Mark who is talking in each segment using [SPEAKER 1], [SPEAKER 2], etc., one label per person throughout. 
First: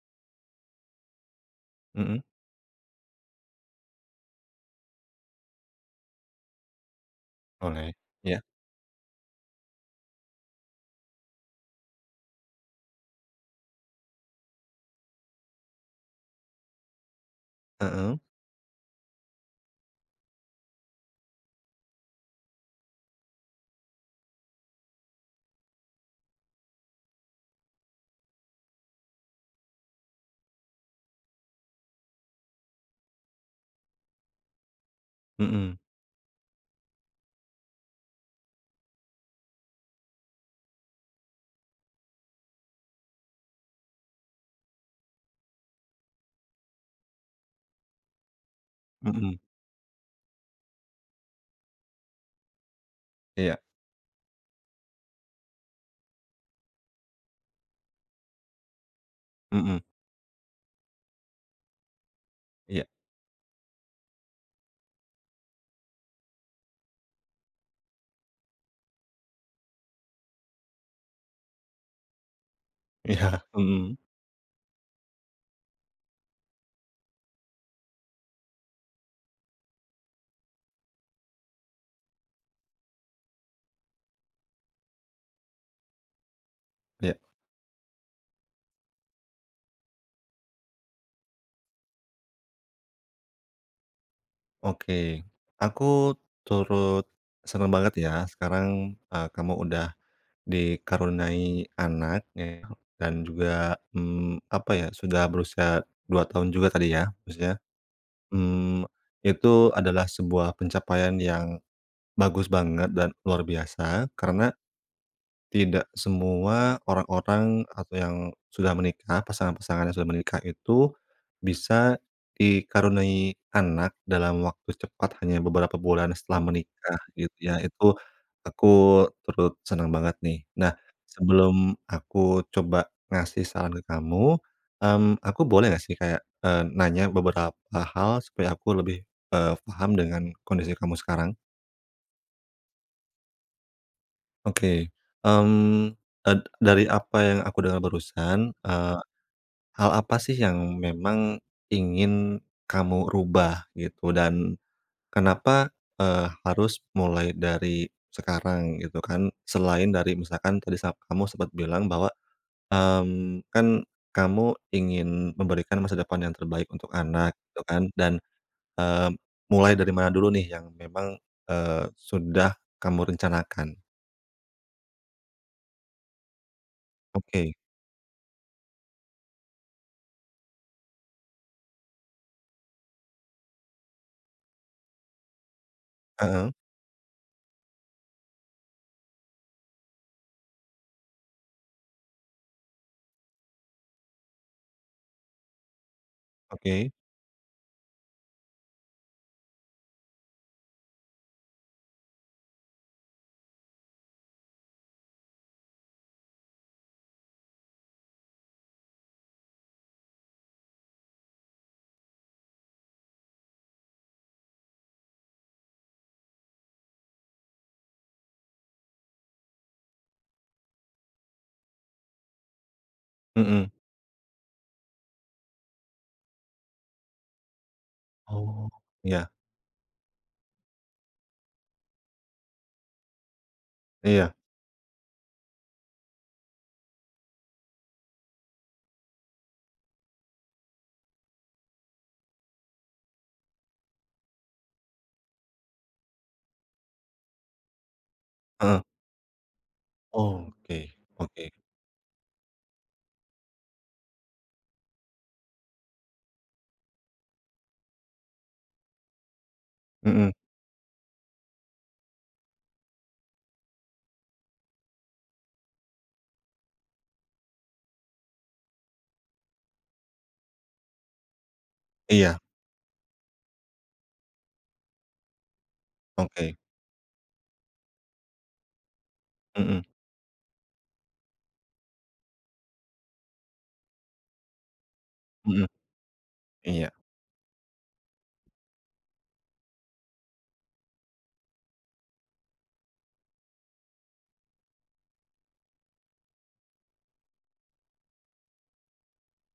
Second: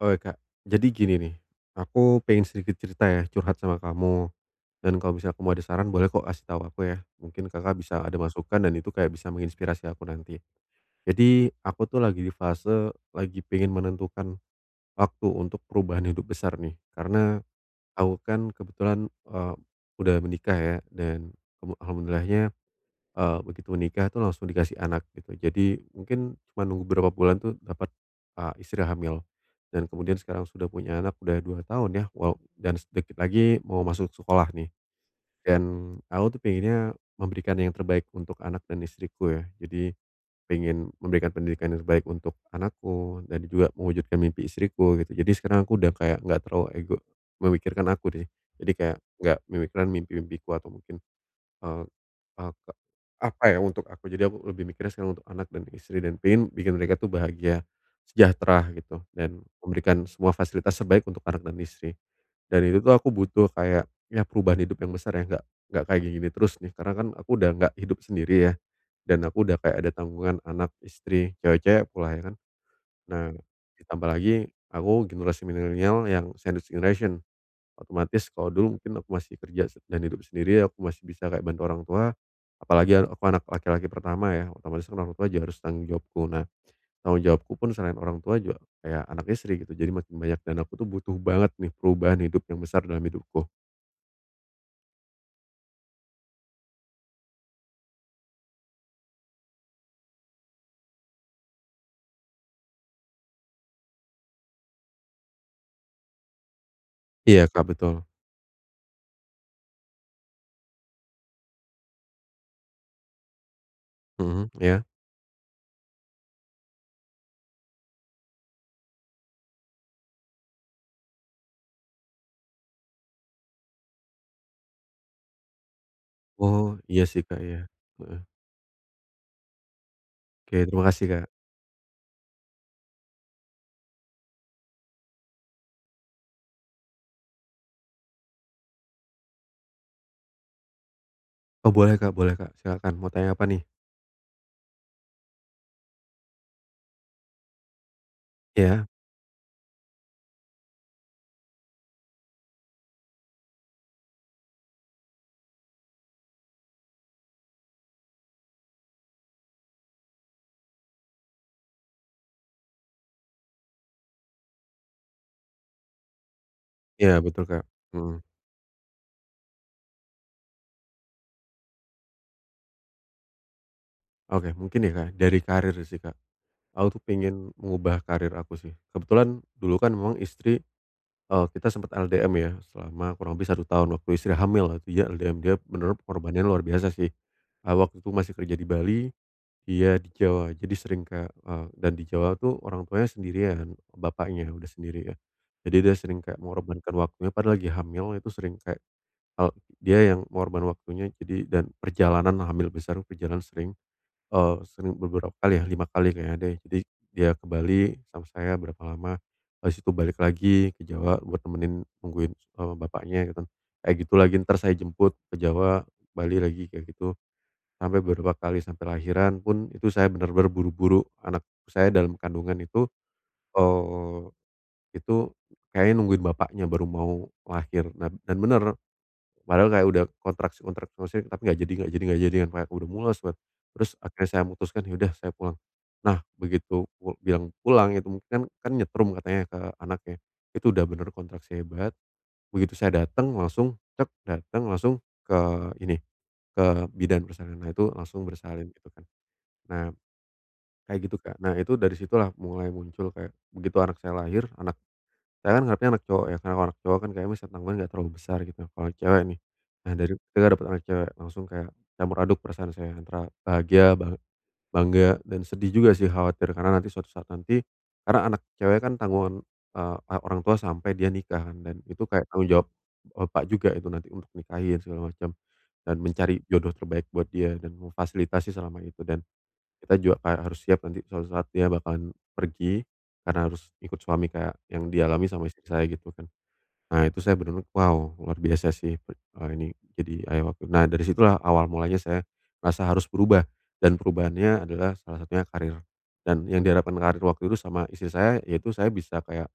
[SPEAKER 1] Oke, Kak. Jadi gini nih,
[SPEAKER 2] Mhm.
[SPEAKER 1] aku pengen sedikit cerita ya curhat sama kamu dan kalau misalnya kamu mau ada saran boleh kok kasih tahu aku ya, mungkin Kakak
[SPEAKER 2] Boleh,
[SPEAKER 1] bisa ada
[SPEAKER 2] iya.
[SPEAKER 1] masukan dan itu kayak bisa menginspirasi aku nanti. Jadi, aku tuh lagi di fase lagi pengen menentukan waktu untuk perubahan hidup besar nih. Karena aku
[SPEAKER 2] Mhm.
[SPEAKER 1] kan kebetulan, eee, udah menikah ya dan kamu alhamdulillahnya, eee, begitu menikah tuh langsung dikasih anak gitu. Jadi, mungkin cuma nunggu beberapa bulan tuh dapat, eee, istri hamil dan kemudian sekarang sudah punya anak udah 2 tahun ya, wala dan sedikit lagi mau masuk sekolah nih, dan
[SPEAKER 2] Mhm.
[SPEAKER 1] aku tuh pengennya memberikan yang terbaik untuk anak dan istriku ya. Jadi, pengen memberikan pendidikan yang terbaik untuk anakku dan juga mewujudkan mimpi istriku gitu. Jadi, sekarang aku udah kayak enggak terlalu ego memikirkan aku nih. Jadi, kayak
[SPEAKER 2] Mhm.
[SPEAKER 1] enggak memikirkan mimpi-mimpiku atau mungkin, eee, aka apa
[SPEAKER 2] Iya.
[SPEAKER 1] ya, untuk aku. Jadi, aku lebih mikirnya sekarang untuk anak dan istri dan pengen bikin mereka tuh bahagia, sejahtera gitu, dan
[SPEAKER 2] Mhm.
[SPEAKER 1] memberikan semua fasilitas terbaik untuk anak dan istri. Dan itu
[SPEAKER 2] Iya.
[SPEAKER 1] tuh aku butuh kayak, ya perubahan hidup yang besar ya, enggak enggak kayak gini gini terus nih, karena kan aku udah enggak hidup sendiri ya, dan aku udah kayak ada tanggungan anak, istri, cewek-cewek pula, ya kan? Nah,
[SPEAKER 2] Iya. Mhm.
[SPEAKER 1] ditambah lagi aku generasi milenial yang sandwich generation. Otomatis kalau dulu mungkin aku masih kerja dan hidup sendiri aku masih bisa kayak bantu orang tua, apalagi a aku anak laki-laki pertama ya, otomatis orang tua juga harus tanggung jawabku. Nah,
[SPEAKER 2] Iya.
[SPEAKER 1] tanggung jawabku pun selain orang tua juga kayak anak, istri, gitu. Jadi, makin banyak dan aku tuh butuh banget nih perubahan hidup yang besar dalam hidupku.
[SPEAKER 2] Oke. Aku turut senang banget ya sekarang, eee, kamu udah dikaruniai anak ya, dan juga, mmm, apa ya, sudah berusia 2 tahun juga tadi ya.
[SPEAKER 1] Iya,
[SPEAKER 2] Maksudnya,
[SPEAKER 1] Kak, betul.
[SPEAKER 2] mmm, itu adalah sebuah pencapaian yang bagus banget dan luar biasa,
[SPEAKER 1] Mhm,
[SPEAKER 2] karena
[SPEAKER 1] iya.
[SPEAKER 2] tidak semua orang-orang atau yang sudah menikah pasangan-pasangan yang sudah menikah itu, bisa dikaruniai anak dalam waktu cepat hanya beberapa bulan setelah
[SPEAKER 1] Oh,
[SPEAKER 2] menikah
[SPEAKER 1] iya sih
[SPEAKER 2] gitu
[SPEAKER 1] Kak, iya.
[SPEAKER 2] ya, itu
[SPEAKER 1] Heeh.
[SPEAKER 2] aku turut senang banget nih.
[SPEAKER 1] Oke.
[SPEAKER 2] Nah,
[SPEAKER 1] Terima kasih, Kak.
[SPEAKER 2] sebelum aku coba ngasih saran ke kamu, mmm, aku boleh enggak sih kayak, eee, nanya beberapa hal? Supaya aku lebih, eee, paham dengan kondisi kamu sekarang.
[SPEAKER 1] Oh, boleh Kak boleh Kak, silahkan. Mau tanya apa nih?
[SPEAKER 2] Oke, mmm, eee, dari apa yang aku dengar barusan,
[SPEAKER 1] Iya.
[SPEAKER 2] eee, hal apa sih yang memang ingin kamu rubah, gitu? Dan kenapa, eee, harus mulai dari sekarang gitu kan? Selain dari misalkan tadi sa kamu sempet bilang bahwa, mmm, kan kamu ingin memberikan masa depan yang terbaik untuk
[SPEAKER 1] Iya,
[SPEAKER 2] anak
[SPEAKER 1] betul, Kak,
[SPEAKER 2] gitu kan,
[SPEAKER 1] mhm.
[SPEAKER 2] dan, eee, mulai dari mana dulu nih yang memang, eee, sudah kamu rencanakan?
[SPEAKER 1] Oke. Mungkin ya, Kak, dari karir sih, Kak. Aku tuh pengen
[SPEAKER 2] Oke.
[SPEAKER 1] mengubah karir aku sih. Kebetulan dulu kan memang istri eee, kita sempet LDM ya, selama kurang lebih 1 tahun waktu istri hamil, [unintelligible] LDM dia menurut pengorbannya
[SPEAKER 2] Heeh?
[SPEAKER 1] luar biasa sih, eee, waktu itu masih kerja di Bali, dia di Jawa. Jadi sering kayak eee, dan Jawa itu orang tuanya sendirian, bapaknya udah sendiri ya. Jadi, dia sering kayak
[SPEAKER 2] Oke?
[SPEAKER 1] mengorbankan waktunya, padahal lagi hamil itu sering kayak, eee, dia yang ngorban waktunya. Jadi dan perjalanan hamil besar, perjalanan sering, eee, sering beberapa kali ya, 5 kali kayaknya deh. Jadi, dia ke Bali sama saya berapa lama, habis itu balik lagi ke Jawa buat nemenin, nungguin, eee, bapaknya gitu kan, kayak gitu lagi. Entar saya jemput ke Jawa, Bali lagi kayak gitu. Sampai beberapa kali sampai lahiran pun, itu saya benar-benar buru-buru anak saya dalam kandungan itu,
[SPEAKER 2] Mhm.
[SPEAKER 1] eee, itu kayaknya nungguin bapaknya baru mau lahir, nan dan
[SPEAKER 2] Oh.
[SPEAKER 1] bener.
[SPEAKER 2] Iya.
[SPEAKER 1] Padahal kayak udah kontraksi kontraksi, maksudnya, tapi nggak jadi nggak jadi nggak jadi, kayak udah mules kan. Terus, akhirnya
[SPEAKER 2] Iya.
[SPEAKER 1] saya mutuskan, "Ya udah saya pulang." Nah, begitu pu bilang pulang itu mungkin kan kan nyetrum katanya ke anaknya, itu udah bener kontraksi hebat. Begitu saya datang langsung, datang langsung ke ini, ke bidan persalinannya itu langsung bersalin
[SPEAKER 2] Heeh.
[SPEAKER 1] gitu kan. Nah,
[SPEAKER 2] Oke
[SPEAKER 1] kayak gitu, Kak.
[SPEAKER 2] oke.
[SPEAKER 1] Nah, itu dari situlah mulai muncul kayak, begitu anak saya lahir, anak saya kan ngarepnya anak cowok ya, karena anak cowok kan kayaknya besar tanggungan nggak terlalu besar gitu, apalagi cewek nih. Nah, dari
[SPEAKER 2] Mhm.
[SPEAKER 1] denger dapet anak cewek, langsung kayak campur aduk perasaan saya antara bahagia, bang bangga dan sedih juga sih khawatir karena nanti suatu saat nanti karena anak cewek kan tanggungan, eee, anak orang tua sampai dia nikah kan dan itu kayak
[SPEAKER 2] Iya.
[SPEAKER 1] tanggung jawab bapak juga itu nanti untuk nikahin segala macam, dan mencari
[SPEAKER 2] Oke.
[SPEAKER 1] jodoh terbaik buat dia dan memfasilitasi selama itu dan
[SPEAKER 2] Mhm.
[SPEAKER 1] kita juga kayak harus siap nanti suatu saat dia bakalan pergi karena harus ikut suami kayak yang dialami sama istri
[SPEAKER 2] Mhm,
[SPEAKER 1] saya gitu kan.
[SPEAKER 2] iya.
[SPEAKER 1] Nah, itu saya bener-bener, wow, luar biasa sih per eee, ini jadi ayah waktu itu. Nah, dari situlah awal mulanya saya merasa harus berubah dan perubahannya adalah salah satunya karir, dan yang diharapkan karir waktu itu sama istri saya, ya itu saya bisa kayak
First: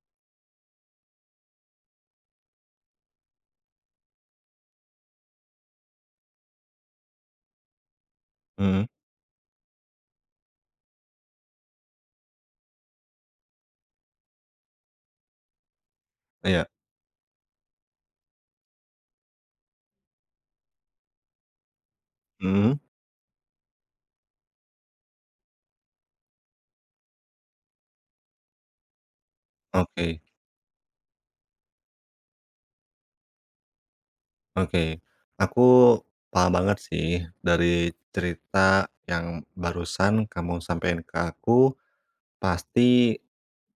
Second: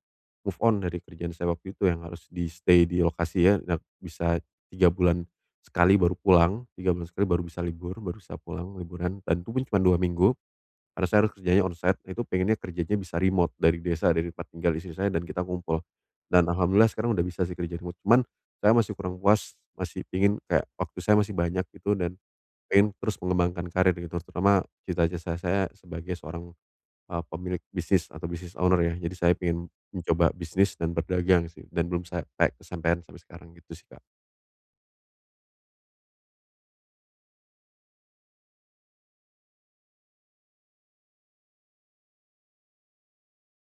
[SPEAKER 1] move on dari kerjaan saya waktu itu yang harus di-stay di lokasi ya nak bisa 3 bulan sekali baru pulang, 3 bulan sekali baru bisa libur, baru bisa pulang
[SPEAKER 2] Mhm?
[SPEAKER 1] liburan, dan itu pun cuma 2 minggu. Karena saya harus kerjanya on site, itu pengennya kerjanya bisa remote dari desa dari tempat tinggal istri saya dan kita ngumpul. Dan
[SPEAKER 2] Iya.
[SPEAKER 1] alhamdulillah sekarang udah bisa sih kerja remote. Cuman, saya masih kurang puas masih pengen kayak waktu saya masih banyak gitu dan
[SPEAKER 2] Mhm?
[SPEAKER 1] pengen terus mengembangkan karir gitu, terutama cita-cita saya sebagai seorang, eee, pemilik bisnis atau business owner ya. Jadi saya pengen
[SPEAKER 2] Oke.
[SPEAKER 1] mencoba bisnis dan berdagang sih, dan belum sa pek kesampean sampai sekarang, gitu sih, Kak.
[SPEAKER 2] Oke. Aku paham banget sih, dari cerita yang barusan kamu sampein ke aku, pasti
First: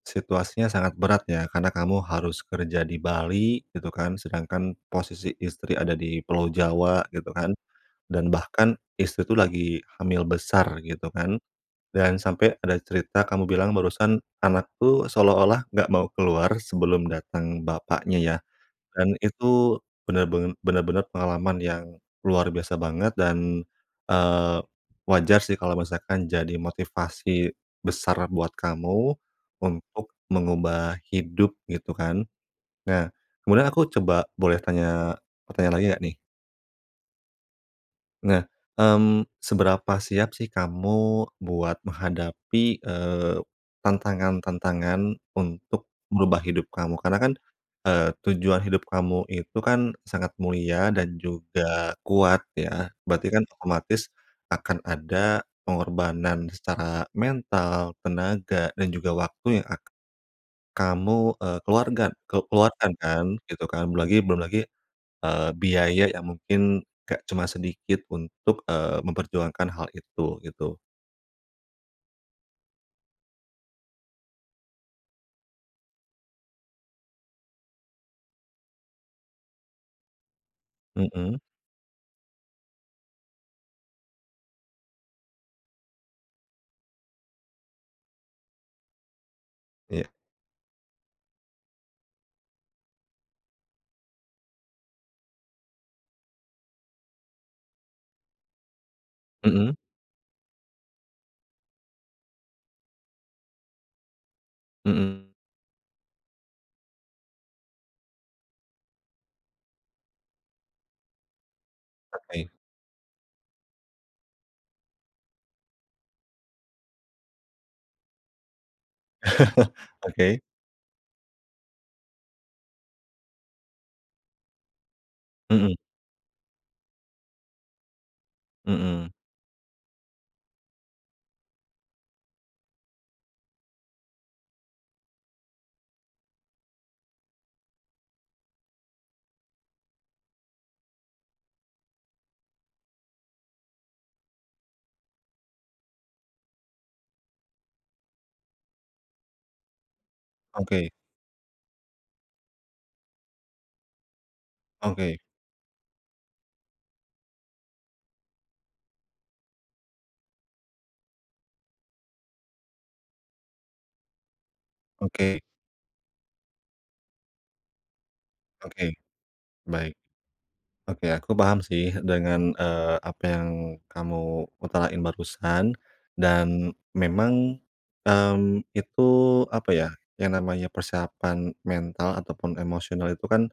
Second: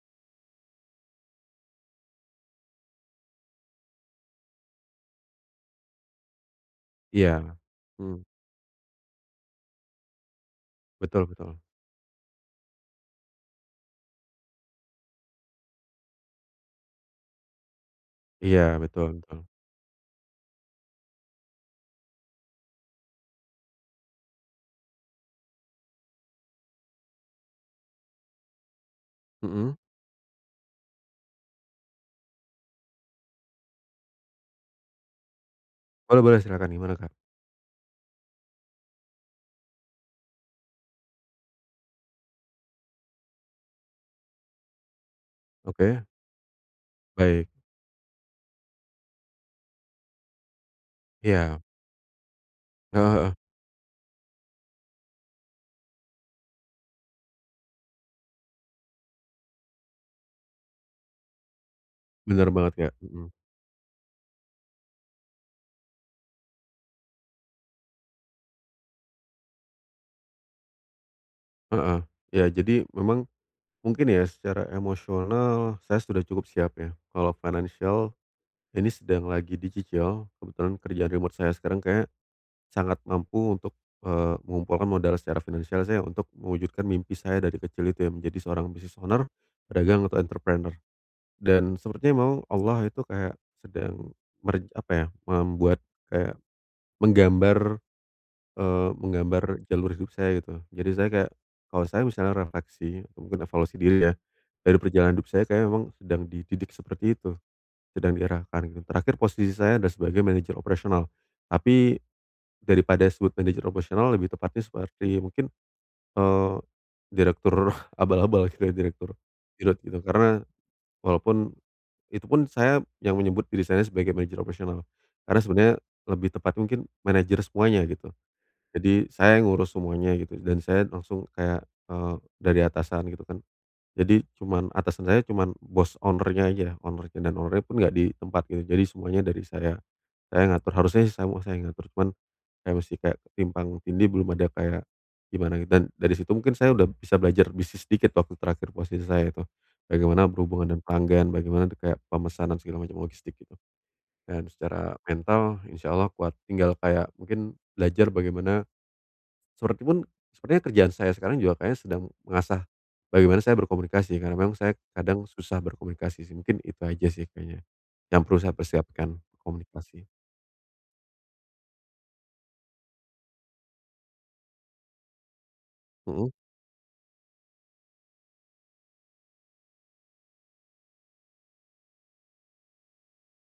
[SPEAKER 2] situasinya sangat berat ya, karena kamu harus kerja di Bali gitu kan. Sedangkan posisi istri ada di Pulau Jawa gitu kan,
[SPEAKER 1] Iya. Mhm.
[SPEAKER 2] dan bahkan istri tuh lagi hamil besar gitu
[SPEAKER 1] Betul
[SPEAKER 2] kan,
[SPEAKER 1] betul.
[SPEAKER 2] dan sampai ada cerita kamu bilang barusan, anakku seolah-olah enggak mau keluar sebelum datang bapaknya ya,
[SPEAKER 1] Iya. Betul
[SPEAKER 2] dan
[SPEAKER 1] betul.
[SPEAKER 2] itu benar-ben benar-benar pengalaman yang luar biasa banget dan, eee, wajar sih kalau misalkan jadi motivasi besar buat kamu
[SPEAKER 1] Mhm?
[SPEAKER 2] untuk mengubah hidup, gitu kan. Nah, kemudian aku coba boleh tanya, pertanyaan lagi enggak nih?
[SPEAKER 1] Boleh boleh, silakan. Gimana, Kak?
[SPEAKER 2] Nah, mmm, seberapa siap sih kamu buat menghadapi, eee, tantangan-tantangan untuk
[SPEAKER 1] Oke.
[SPEAKER 2] merubah hidup kamu? Karena kan,
[SPEAKER 1] Baik.
[SPEAKER 2] eee, tujuan hidup kamu itu kan sangat mulia dan
[SPEAKER 1] Ya.
[SPEAKER 2] juga kuat ya.
[SPEAKER 1] Heeh
[SPEAKER 2] Berarti
[SPEAKER 1] heeh.
[SPEAKER 2] kan otomatis akan ada pengorbanan secara mental, tenaga, dan juga waktu yang ak kamu, eee, keluarga ke
[SPEAKER 1] Benar banget,
[SPEAKER 2] keluarkan
[SPEAKER 1] Kak.
[SPEAKER 2] kan,
[SPEAKER 1] Mhm.
[SPEAKER 2] gitu kan. Belum lagi belum lagi, eee, biaya yang mungkin enggak cuma sedikit untuk, eee, memperjuangkan hal itu, gitu.
[SPEAKER 1] Heeh. Iya. Jadi, memang mungkin ya, secara emosional saya sudah cukup siap, ya. Kalau finansial ini sedang lagi dicicil, kebetulan kerjaan remote
[SPEAKER 2] Mhm?
[SPEAKER 1] saya sekarang kayaknya sangat mampu untuk, eee, mengumpulkan modal secara finansial saya untuk mewujudkan mimpi saya dari kecil itu ya menjadi seorang business owner, pedagang,
[SPEAKER 2] Iya.
[SPEAKER 1] atau entrepreneur. Dan sepertinya memang Allah itu kayak sedang meren apa ya, membuat kayak, menggambar, eee, menggambar
[SPEAKER 2] Mhm?
[SPEAKER 1] jalur hidup saya, gitu. Jadi saya kayak, kalau saya misalnya refleksi, mungkin evaluasi diri ya, dari perjalanan
[SPEAKER 2] Mhm.
[SPEAKER 1] hidup saya, kayaknya memang sedang dididik seperti itu, sedang diarahkan, gitu. Terakhir posisi saya adalah sebagai manajer operasional. Tapi
[SPEAKER 2] Oke.
[SPEAKER 1] daripada disebut manajer operasional, lebih tepatnya seperti mungkin, eee, direktur abal-abal, kayak direktur dirut gitu. Karena
[SPEAKER 2] Oke.
[SPEAKER 1] walaupun itupun saya yang menyebut diri saya sebagai manajer operasional, karena sebenarnya
[SPEAKER 2] Mhm.
[SPEAKER 1] lebih tepatnya mungkin manajer semuanya, gitu. Jadi
[SPEAKER 2] Mhm.
[SPEAKER 1] saya ngurus semuanya gitu, dan saya langsung kayak, eee, dari atasan gitu kan. Jadi cuma atasan saya cuma boss owner-nya aja, owner-nya, dan owner-nya pun enggak di tempat gitu, jadi semuanya dari saya. Saya yang ngatur, harusnya sih semuanya saya yang ngatur, cuman saya mesti kayak ketimpang tindih, belum ada kayak gimana gitu, dan dari situ mungkin saya sudah bisa belajar bisnis dikit waktu terakhir posisi saya itu. Bagaimana berhubungan dengan
[SPEAKER 2] Oke.
[SPEAKER 1] pelanggan, bagaimana de kayak pemesanan segala macam, logistik, gitu. Dan secara
[SPEAKER 2] Oke.
[SPEAKER 1] mental insyaallah kuat, tinggal kayak mungkin belajar bagaimana seperti pun, sepertinya kerjaan saya sekarang juga kayaknya sedang mengasah bagaimana saya berkomunikasi, karena memang saya kadang
[SPEAKER 2] Oke.
[SPEAKER 1] susah berkomunikasi, sih. Mungkin itu aja sih kayaknya, yang perlu saya
[SPEAKER 2] Oke.
[SPEAKER 1] persiapkan,
[SPEAKER 2] Baik.
[SPEAKER 1] komunikasi.
[SPEAKER 2] Oke. Aku paham sih dengan, eee, apa yang kamu utarain barusan
[SPEAKER 1] Mhm?
[SPEAKER 2] dan memang, mmm, itu, apa ya, yang namanya persiapan mental ataupun emosional itu kan,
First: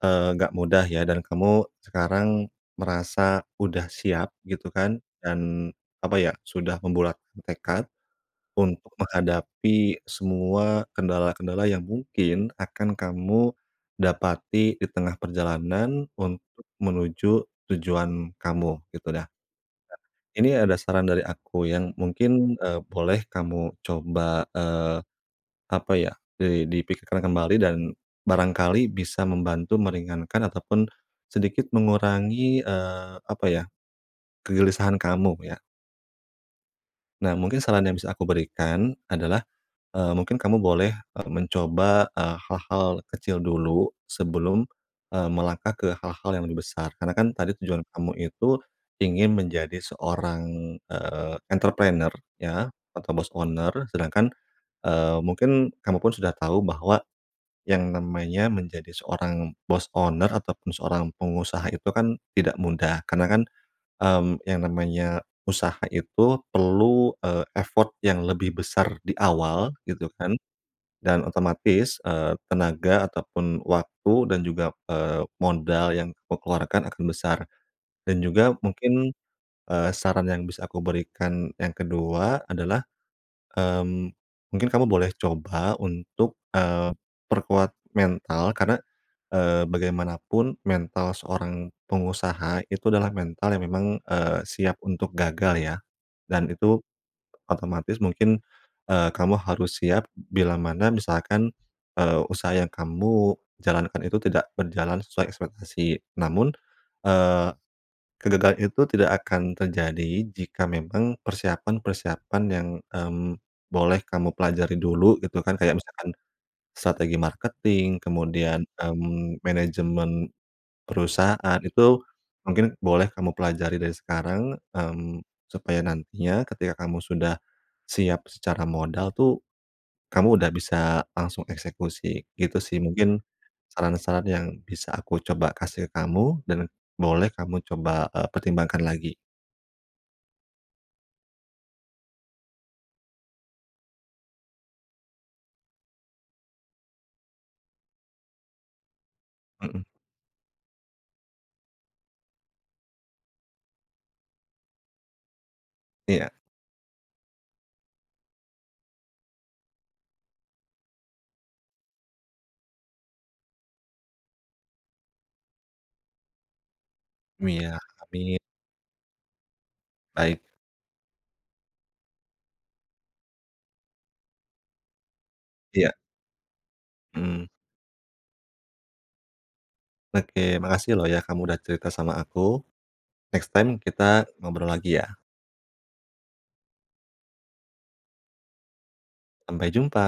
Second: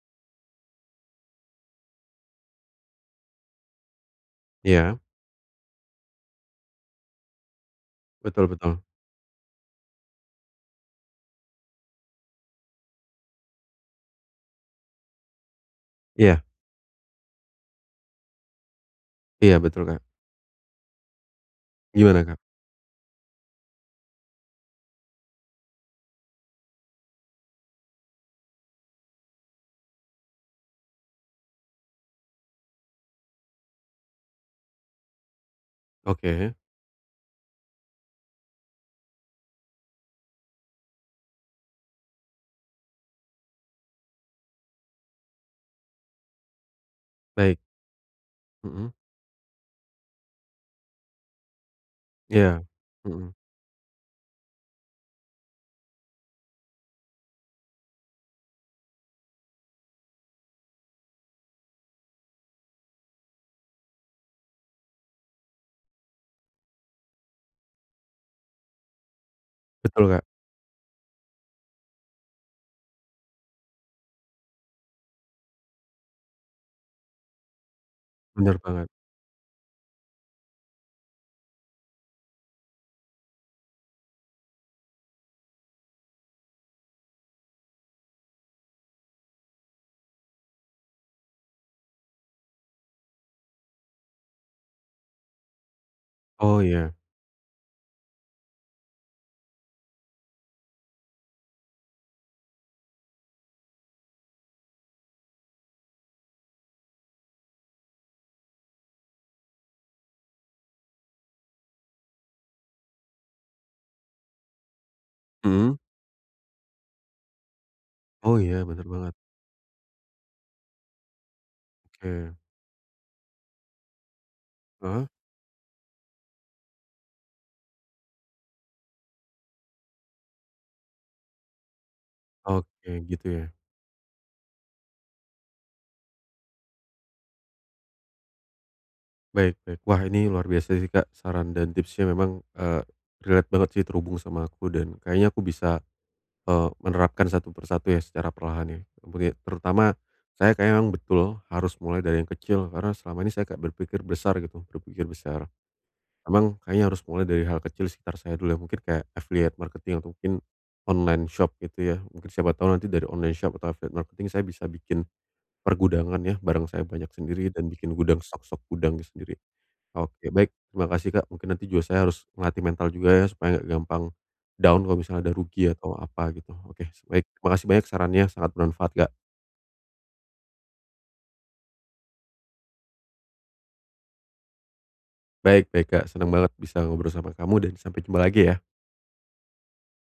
[SPEAKER 2] eee, enggak mudah ya, dan kamu sekarang merasa udah siap, gitu kan,
[SPEAKER 1] Iya?
[SPEAKER 2] dan, apa ya, sudah membulatkan tekad
[SPEAKER 1] Betul betul.
[SPEAKER 2] untuk menghadapi semua kendala-kendala yang mungkin akan kamu dapati di tengah perjalanan
[SPEAKER 1] Iya.
[SPEAKER 2] untuk menuju tujuan kamu, gitu dah.
[SPEAKER 1] Iya betul, Kak.
[SPEAKER 2] Ini ada saran dari aku yang
[SPEAKER 1] Gimana, Kak?
[SPEAKER 2] mungkin, eee, boleh kamu coba, eee, apa ya, di dipikirkan kembali dan barangkali bisa membantu meringankan ataupun sedikit mengurangi, eee, apa ya, kegelisahan kamu ya.
[SPEAKER 1] Oke.
[SPEAKER 2] Nah, mungkin saran yang bisa aku berikan adalah, eee, mungkin kamu boleh, e mencoba, e hal-hal kecil dulu, sebelum, e melangkah ke hal-hal yang lebih besar, karena kan tadi
[SPEAKER 1] Baik.
[SPEAKER 2] tujuan kamu itu,
[SPEAKER 1] Mhm.
[SPEAKER 2] ingin menjadi seorang, eee, entrepreneu
[SPEAKER 1] Iya.
[SPEAKER 2] ya, atau bos
[SPEAKER 1] Mhm.
[SPEAKER 2] owner, sedangkan, eee, mungkin kamu pun sudah tahu bahwa yang namanya menjadi seorang bos owner, ataupun seorang pengusaha itu kan tidak mudah, karena kan, mmm, yang namanya usaha itu perlu, eee, effort yang lebih besar di awal gitu
[SPEAKER 1] Betul, Kak.
[SPEAKER 2] kan, dan otomatis, eee, tenaga ataupun waktu dan juga, eee, modal yang kamu keluarkan akan besar. Dan juga
[SPEAKER 1] Bener banget.
[SPEAKER 2] mungkin, eee, saran yang bisa aku berikan yang ke-2 adalah, mmm, mungkin kamu boleh coba untuk, eee, perkuat mental. Karena, eee, bagaimanapun mental seorang pengusaha itu adalah mental yang memang, eee, siap untuk gagal ya, dan
[SPEAKER 1] Oh,
[SPEAKER 2] itu
[SPEAKER 1] iya.
[SPEAKER 2] otomatis mungkin, eee, kamu harus siap, bilamana misalkan, eee, usaha yang kamu jalankan itu tidak berjalan sesuai ekspektasi. Namun, eee, kegagalan itu tidak akan terjadi, jika memang persiapan-persiapan yang, mmm, boleh kamu pelajari dulu gitu kan,
[SPEAKER 1] Mhm?
[SPEAKER 2] kayak misalkan strategi marketing,
[SPEAKER 1] Oh
[SPEAKER 2] kemudian,
[SPEAKER 1] iya, bener banget.
[SPEAKER 2] mmm, manajemen perusahaan itu
[SPEAKER 1] Oke.
[SPEAKER 2] mungkin boleh kamu pelajari dari sekarang,
[SPEAKER 1] Heeh?
[SPEAKER 2] mmm, supaya nantinya ketika kamu sudah siap secara modal tuh, kamu udah bisa langsung eksekusi gitu sih.
[SPEAKER 1] Oke,
[SPEAKER 2] Mungkin,
[SPEAKER 1] gitu ya?
[SPEAKER 2] saran-saran yang bisa aku coba kasih ke kamu dan boleh kamu coba, e pertimbangkan lagi.
[SPEAKER 1] Baik baik, wah ini luar biasa sih Kak, saran dan tipsnya memang, eee, relate banget sih terhubung sama aku dan kayaknya aku bisa, eee, menerapkan satu persatu ya, secara perlahan ya. Apalagi
[SPEAKER 2] Mhm.
[SPEAKER 1] terutama saya kayaknya memang betul, harus mulai dari yang kecil karena selama ini kayak saya berpikir besar gitu, berpikir besar.
[SPEAKER 2] Iya.
[SPEAKER 1] Memang kayaknya harus mulai dari hal kecil sekitar saya dulu ya, mungkin kayak affiliate marketing atau mungkin online shop gitu ya, mungkin siapa tahu nanti dari online shop atau affiliate marketing saya bisa bikin pergudangan ya, barang saya banyak sendiri dan
[SPEAKER 2] Iya,
[SPEAKER 1] bikin gudang
[SPEAKER 2] amin.
[SPEAKER 1] stok-stok gudang sendiri. Oke,
[SPEAKER 2] Baik.
[SPEAKER 1] baik, terima kasih Kak, mungkin nanti juga saya harus ngelatih mental juga ya supaya enggak gampang down kalau misalnya ada rugi
[SPEAKER 2] Iya.
[SPEAKER 1] atau apa gitu, oke baik,
[SPEAKER 2] Mhm.
[SPEAKER 1] makasih banyak sarannya sangat bermanfaat, Kak.
[SPEAKER 2] Oke, makasih loh ya, kamu udah cerita sama aku. Next time kita ngobrol lagi ya.
[SPEAKER 1] Baik baik Kak, senang banget bisa ngobrol sama kamu dan sampai jumpa lagi ya.
[SPEAKER 2] Sampai jumpa.